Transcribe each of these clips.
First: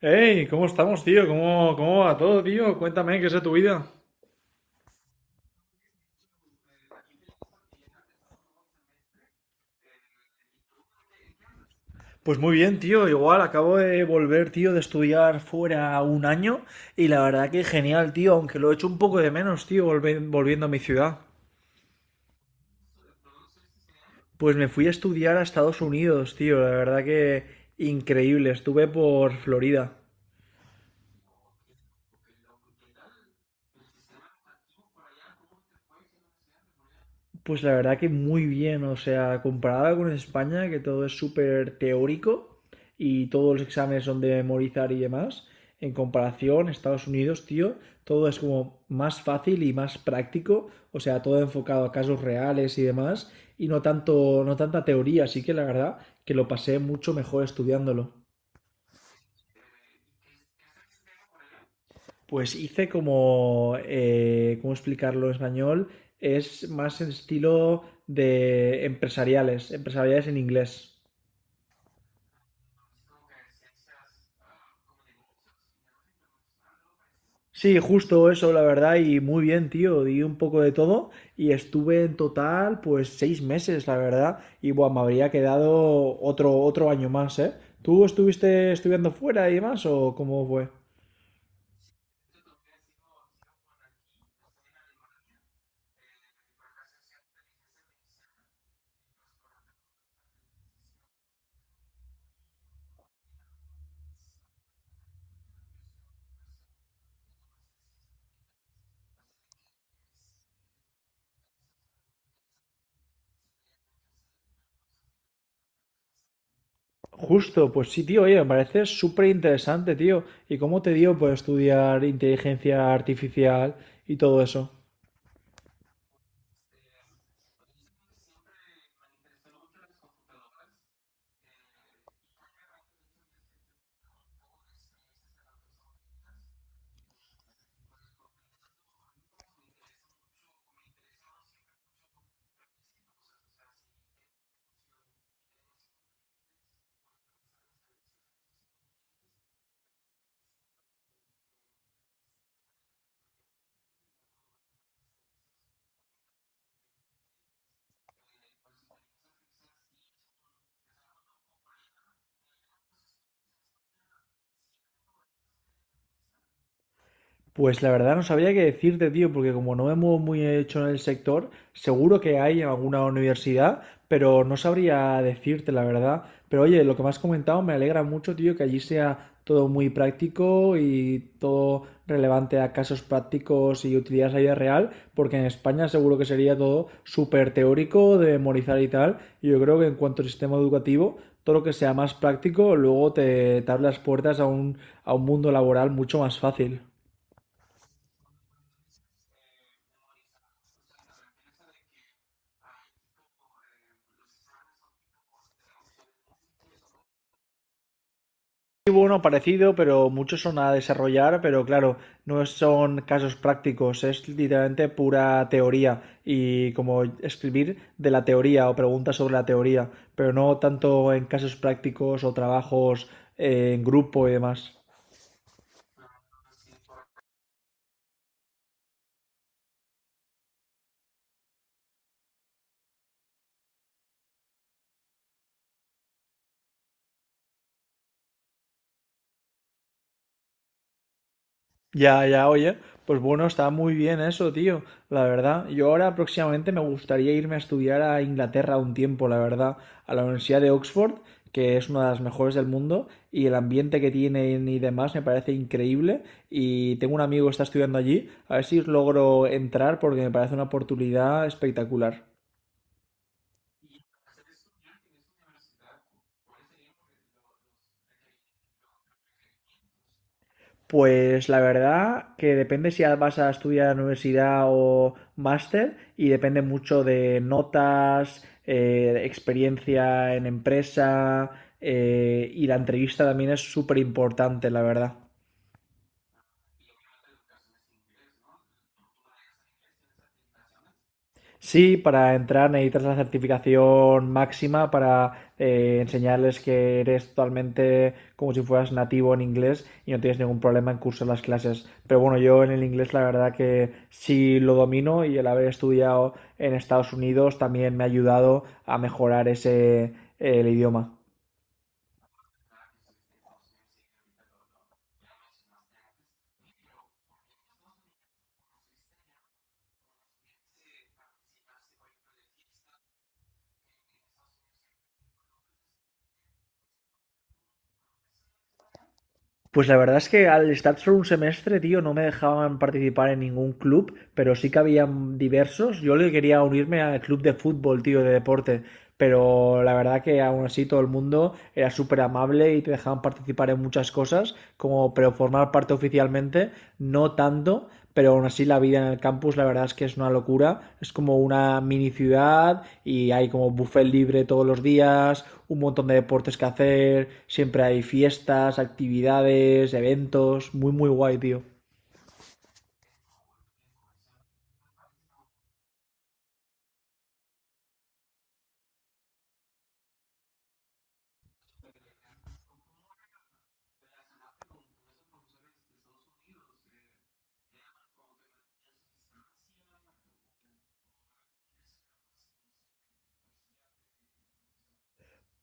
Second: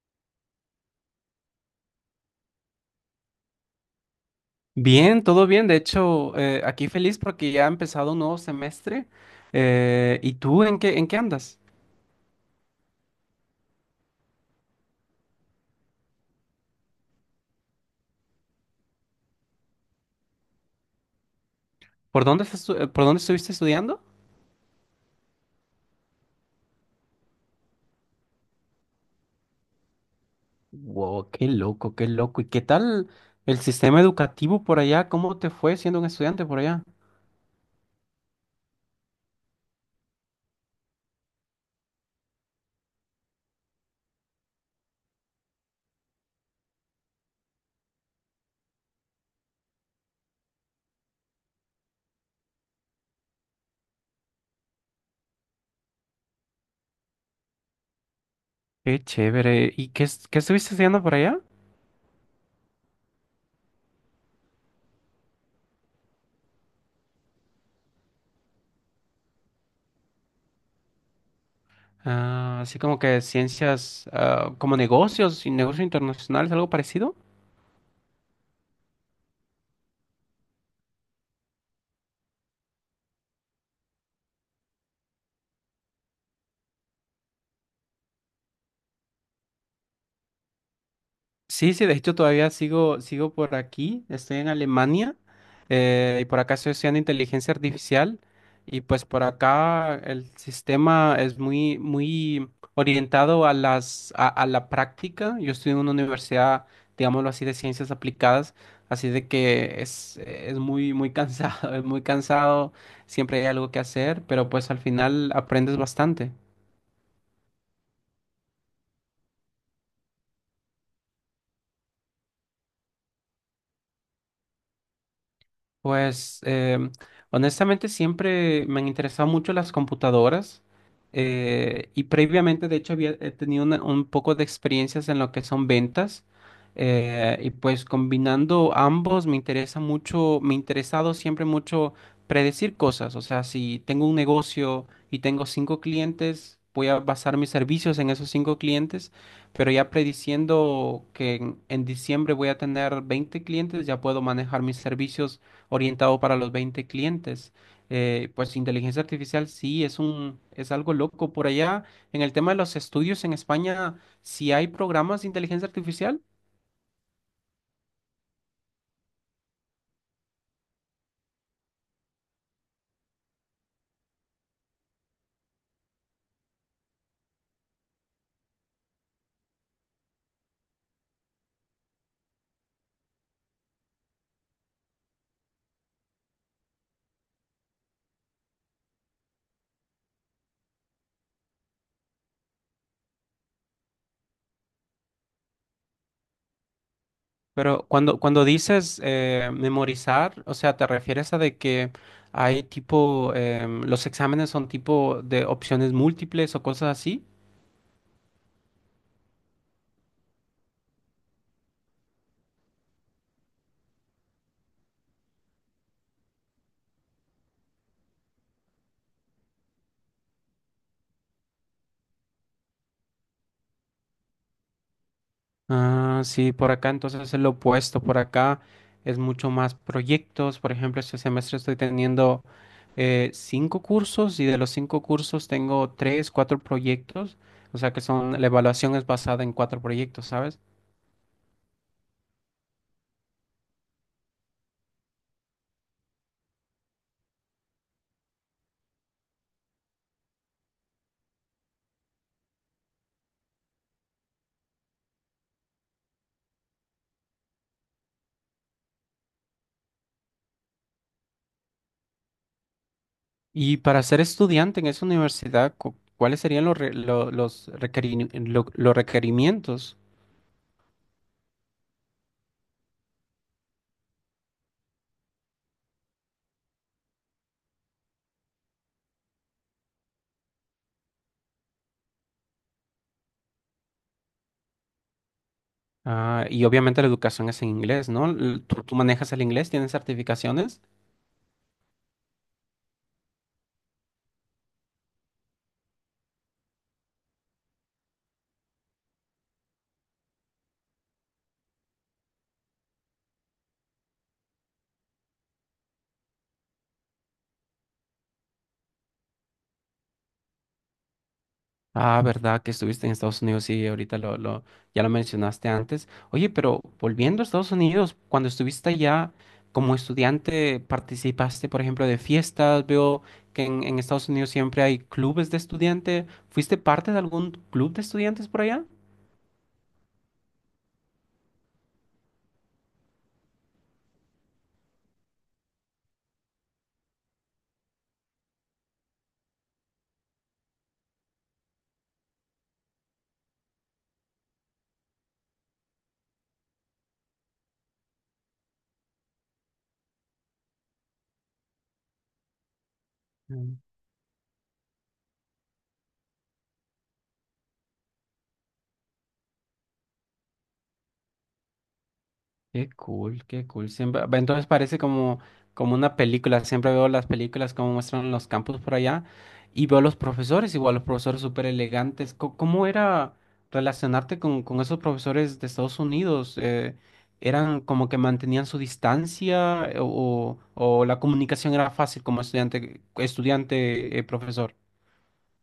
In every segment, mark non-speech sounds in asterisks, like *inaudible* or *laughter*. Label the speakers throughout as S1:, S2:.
S1: Hey, ¿cómo estamos, tío? ¿Cómo va todo, tío? Cuéntame, ¿qué es de tu vida?
S2: Bien, todo bien. De hecho, aquí feliz porque ya ha empezado un nuevo semestre. ¿Y tú en qué andas?
S1: Pues muy bien, tío. Igual acabo de volver, tío, de estudiar fuera un año y la verdad que genial, tío, aunque lo he hecho un poco de menos, tío, volviendo a mi ciudad.
S2: ¿Por dónde estuviste estudiando?
S1: Pues me fui a estudiar a Estados Unidos, tío. La verdad que increíble. Estuve por Florida.
S2: Wow, qué loco, qué loco. ¿Y qué tal el sistema educativo por allá? ¿Cómo te fue siendo un estudiante por allá?
S1: Pues la verdad que muy bien, o sea, comparado con España, que todo es súper teórico y todos los exámenes son de memorizar y demás, en comparación, Estados Unidos, tío, todo es como más fácil y más práctico, o sea, todo enfocado a casos reales y demás, y no tanto, no tanta teoría, así que la verdad que lo pasé mucho mejor estudiándolo.
S2: Qué chévere. ¿Qué estuviste estudiando por allá?
S1: Pues hice como, ¿cómo explicarlo en español? Es más en estilo de empresariales, empresariales en inglés.
S2: Ah, así como que como negocios y negocios internacionales, algo parecido.
S1: Sí, justo eso, la verdad, y muy bien, tío. Di un poco de todo y estuve en total, pues, 6 meses, la verdad. Y bueno, me habría quedado otro, otro año más, ¿eh? ¿Tú estuviste estudiando fuera y demás o cómo fue?
S2: Sí, sí, de hecho todavía sigo por aquí, estoy en Alemania, y por acá estoy estudiando inteligencia artificial, y pues por acá el sistema es muy, muy orientado a a la práctica. Yo estoy en una universidad, digámoslo así, de ciencias aplicadas, así de que es muy, muy cansado, *laughs* es muy cansado, siempre hay algo que hacer, pero pues al final aprendes bastante.
S1: Justo, pues sí, tío, oye, me parece súper interesante, tío. ¿Y cómo te dio, pues, estudiar inteligencia artificial y todo eso?
S2: Pues honestamente siempre me han interesado mucho las computadoras, y previamente de hecho había he tenido un poco de experiencias en lo que son ventas, y pues combinando ambos me interesa mucho, me ha interesado siempre mucho predecir cosas, o sea, si tengo un negocio y tengo 5 clientes, voy a basar mis servicios en esos 5 clientes, pero ya prediciendo que en diciembre voy a tener 20 clientes, ya puedo manejar mis servicios orientado para los 20 clientes. Pues inteligencia artificial sí es es algo loco. Por allá, en el tema de los estudios en España, sí hay programas de inteligencia artificial,
S1: Pues la verdad no sabría qué decirte, tío, porque como no me muevo muy hecho en el sector, seguro que hay en alguna universidad, pero no sabría decirte la verdad. Pero oye, lo que me has comentado me alegra mucho, tío, que allí sea todo muy práctico y todo relevante a casos prácticos y utilidades a la vida real, porque en España seguro que sería todo súper teórico, de memorizar y tal. Y yo creo que en cuanto al sistema educativo, todo lo que sea más práctico, luego te abre las puertas a un mundo laboral mucho más fácil.
S2: pero cuando dices memorizar, o sea, te refieres a de que hay los exámenes son tipo de opciones múltiples o cosas así.
S1: Hubo uno parecido, pero muchos son a desarrollar, pero claro, no son casos prácticos, es literalmente pura teoría y como escribir de la teoría o preguntas sobre la teoría, pero no tanto en casos prácticos o trabajos en grupo y demás.
S2: Ah, sí, por acá entonces es lo opuesto. Por acá es mucho más proyectos. Por ejemplo, este semestre estoy teniendo 5 cursos y de los 5 cursos tengo 4 proyectos, o sea que la evaluación es basada en 4 proyectos, ¿sabes?
S1: Ya, ya, oye, pues bueno, está muy bien eso, tío, la verdad. Yo ahora próximamente me gustaría irme a estudiar a Inglaterra un tiempo, la verdad, a la Universidad de Oxford, que es una de las mejores del mundo, y el ambiente que tienen y demás me parece increíble. Y tengo un amigo que está estudiando allí, a ver si logro entrar porque me parece una oportunidad espectacular.
S2: Y para ser estudiante en esa universidad, ¿cuáles serían los, re- lo- los, requerini- lo- los requerimientos?
S1: Pues la verdad que depende si vas a estudiar en universidad o máster y depende mucho de notas, experiencia en empresa y la entrevista también es súper importante, la verdad.
S2: Ah, y obviamente la educación es en inglés, ¿no? ¿Tú manejas el inglés? ¿Tienes certificaciones?
S1: Sí, para entrar necesitas la certificación máxima para enseñarles que eres totalmente como si fueras nativo en inglés y no tienes ningún problema en cursar las clases. Pero bueno, yo en el inglés la verdad que sí lo domino y el haber estudiado en Estados Unidos también me ha ayudado a mejorar ese, el idioma.
S2: Ah, verdad que estuviste en Estados Unidos, sí, ahorita ya lo mencionaste antes. Oye, pero volviendo a Estados Unidos, cuando estuviste allá como estudiante, participaste, por ejemplo, de fiestas, veo que en Estados Unidos siempre hay clubes de estudiantes. ¿Fuiste parte de algún club de estudiantes por allá?
S1: Pues la verdad es que al estar solo un semestre, tío, no me dejaban participar en ningún club, pero sí que habían diversos. Yo le quería unirme al club de fútbol, tío, de deporte, pero la verdad que aún así todo el mundo era súper amable y te dejaban participar en muchas cosas, como pero formar parte oficialmente, no tanto, pero aún así la vida en el campus la verdad es que es una locura. Es como una mini ciudad y hay como
S2: Mm.
S1: buffet libre todos los días, un montón de deportes que hacer, siempre hay fiestas, actividades, eventos, muy muy guay, tío.
S2: Qué cool, qué cool. Siempre, ve, entonces parece como, como una película. Siempre veo las películas como muestran los campus por allá y veo los profesores, igual los profesores súper elegantes. ¿Cómo era relacionarte con esos profesores de Estados Unidos? ¿Eran como que mantenían su distancia o la comunicación era fácil como estudiante, estudiante, profesor?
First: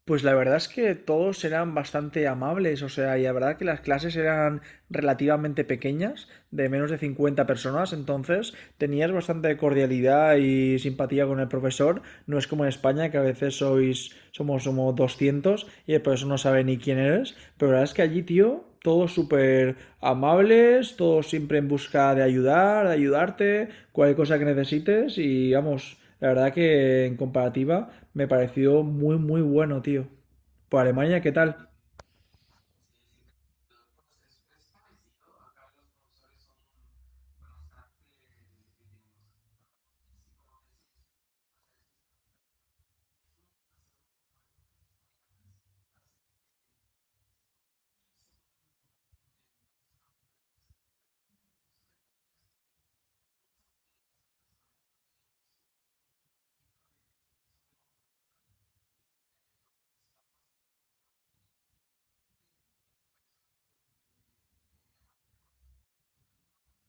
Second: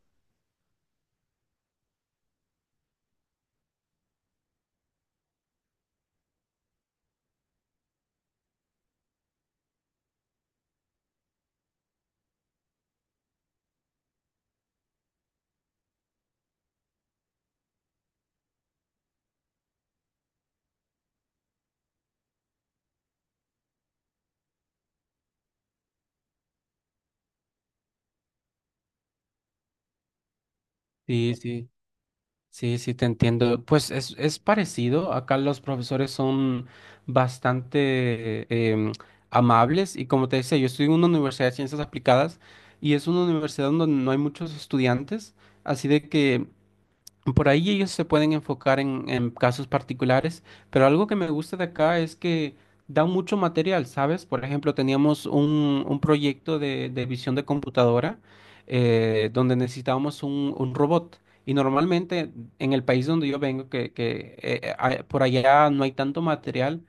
S1: Pues la verdad es que todos eran bastante amables, o sea, y la verdad que las clases eran relativamente pequeñas, de menos de 50 personas, entonces tenías bastante cordialidad y simpatía con el profesor. No es como en España, que a veces sois, somos, somos 200 y por eso no sabe ni quién eres. Pero la verdad es que allí, tío, todos súper amables, todos siempre en busca de ayudar, de ayudarte, cualquier cosa que necesites. Y vamos, la verdad que en comparativa me pareció muy, muy bueno, tío. Por Alemania, ¿qué
S2: Sí,
S1: tal?
S2: sí. Sí, sí, te entiendo. Pues es parecido. Acá los profesores son bastante amables y como te decía, yo estoy en una universidad de ciencias aplicadas y es una universidad donde no hay muchos estudiantes, así de que por ahí ellos se pueden enfocar en casos particulares, pero algo que me gusta de acá es que dan mucho material, ¿sabes? Por ejemplo, teníamos un proyecto de visión de computadora, donde necesitábamos un robot. Y normalmente en el país donde yo vengo, por allá no hay tanto material,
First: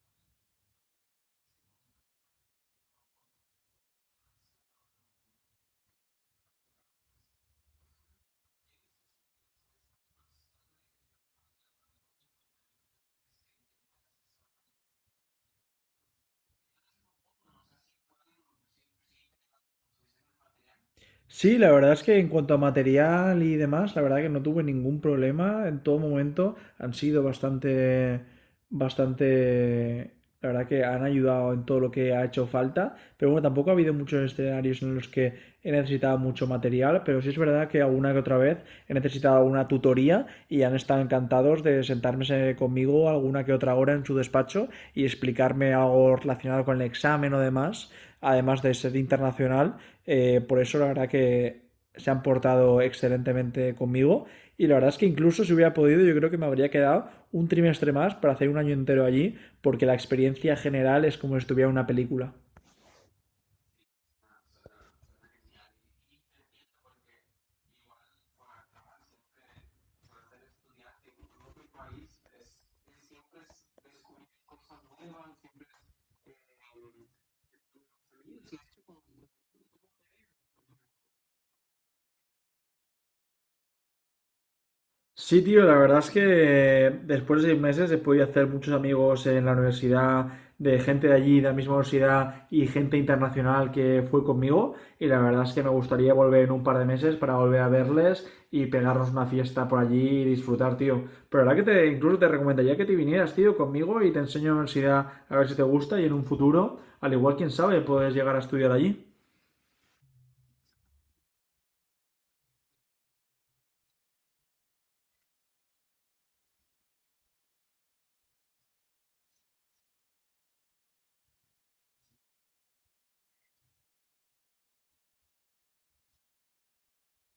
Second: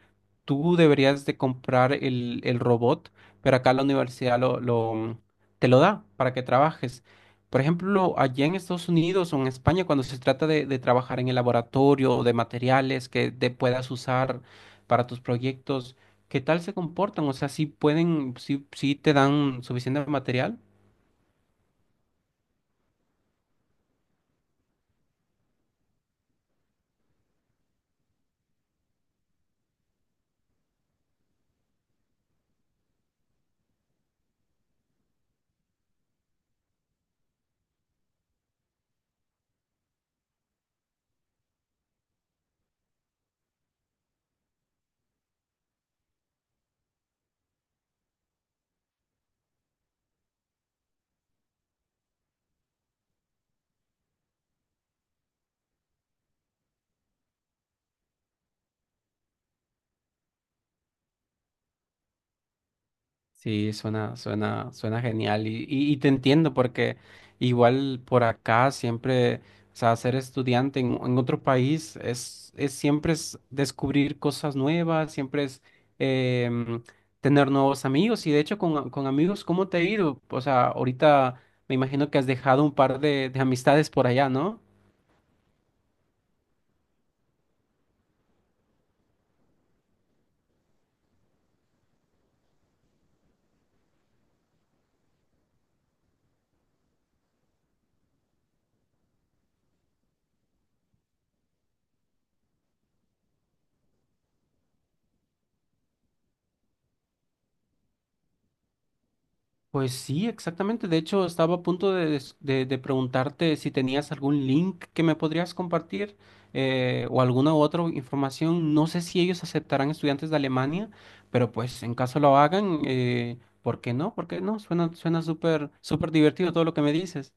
S2: tú deberías de comprar el robot, pero acá la universidad te lo da para que trabajes. Por ejemplo, allá en Estados Unidos o en España, cuando se trata de trabajar en el laboratorio o de materiales que te puedas usar para tus proyectos, ¿qué tal se comportan? O sea, si te dan suficiente material.
S1: Sí, la verdad es que en cuanto a material y demás, la verdad que no tuve ningún problema en todo momento. Han sido bastante, bastante, la verdad que han ayudado en todo lo que ha hecho falta. Pero bueno, tampoco ha habido muchos escenarios en los que he necesitado mucho material, pero sí es verdad que alguna que otra vez he necesitado una tutoría y han estado encantados de sentarme conmigo alguna que otra hora en su despacho y explicarme algo relacionado con el examen o demás, además de ser internacional, por eso la verdad que se han portado excelentemente conmigo y la verdad es que incluso si hubiera podido yo creo que me habría quedado un trimestre más para hacer un año entero allí porque la experiencia general es como si estuviera en una película.
S2: Sí, suena genial y te entiendo porque igual por acá o sea, ser estudiante en otro país es siempre es descubrir cosas nuevas, siempre es em, tener nuevos amigos y de hecho con amigos, ¿cómo te ha ido? O sea, ahorita me imagino que has dejado un par de amistades por allá, ¿no?
S1: Sí, tío, la verdad es que después de 6 meses he podido hacer muchos amigos en la universidad, de gente de allí, de la misma universidad y gente internacional que fue conmigo. Y la verdad es que me gustaría volver en un par de meses para volver a verles y pegarnos una fiesta por allí y disfrutar, tío. Pero la verdad que te, incluso te recomendaría que te vinieras, tío, conmigo y te enseño la universidad a ver si te gusta y en un futuro, al igual, quién sabe, puedes llegar a estudiar allí.
S2: Pues sí, exactamente. De hecho, estaba a punto de preguntarte si tenías algún link que me podrías compartir, o alguna otra información. No sé si ellos aceptarán estudiantes de Alemania, pero pues en caso lo hagan, ¿por qué no? ¿Por qué no? Suena, suena súper, súper divertido todo lo que me dices.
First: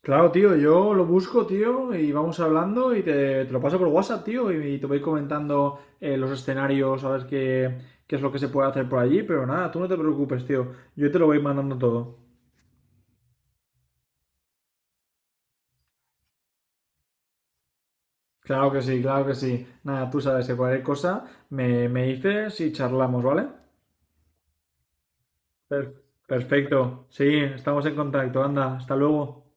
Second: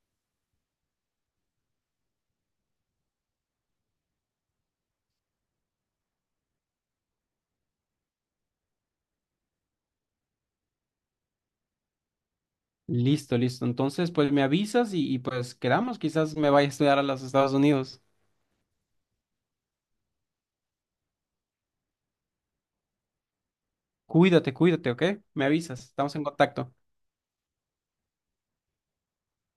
S1: Claro, tío, yo lo busco, tío, y vamos hablando y te lo paso por WhatsApp, tío, y te voy comentando los escenarios, a ver qué, qué es lo que se puede hacer por allí, pero nada, tú no te preocupes, tío, yo te lo voy mandando todo.
S2: Listo, listo. Entonces, pues me avisas y pues quedamos. Quizás me vaya a estudiar a los Estados Unidos.
S1: Claro que sí, claro que sí. Nada, tú sabes que cualquier cosa me dices y charlamos, ¿vale?
S2: Cuídate, cuídate, ¿ok? Me avisas.
S1: Per-
S2: Estamos en contacto.
S1: Perfecto, sí, estamos en contacto, anda, hasta luego.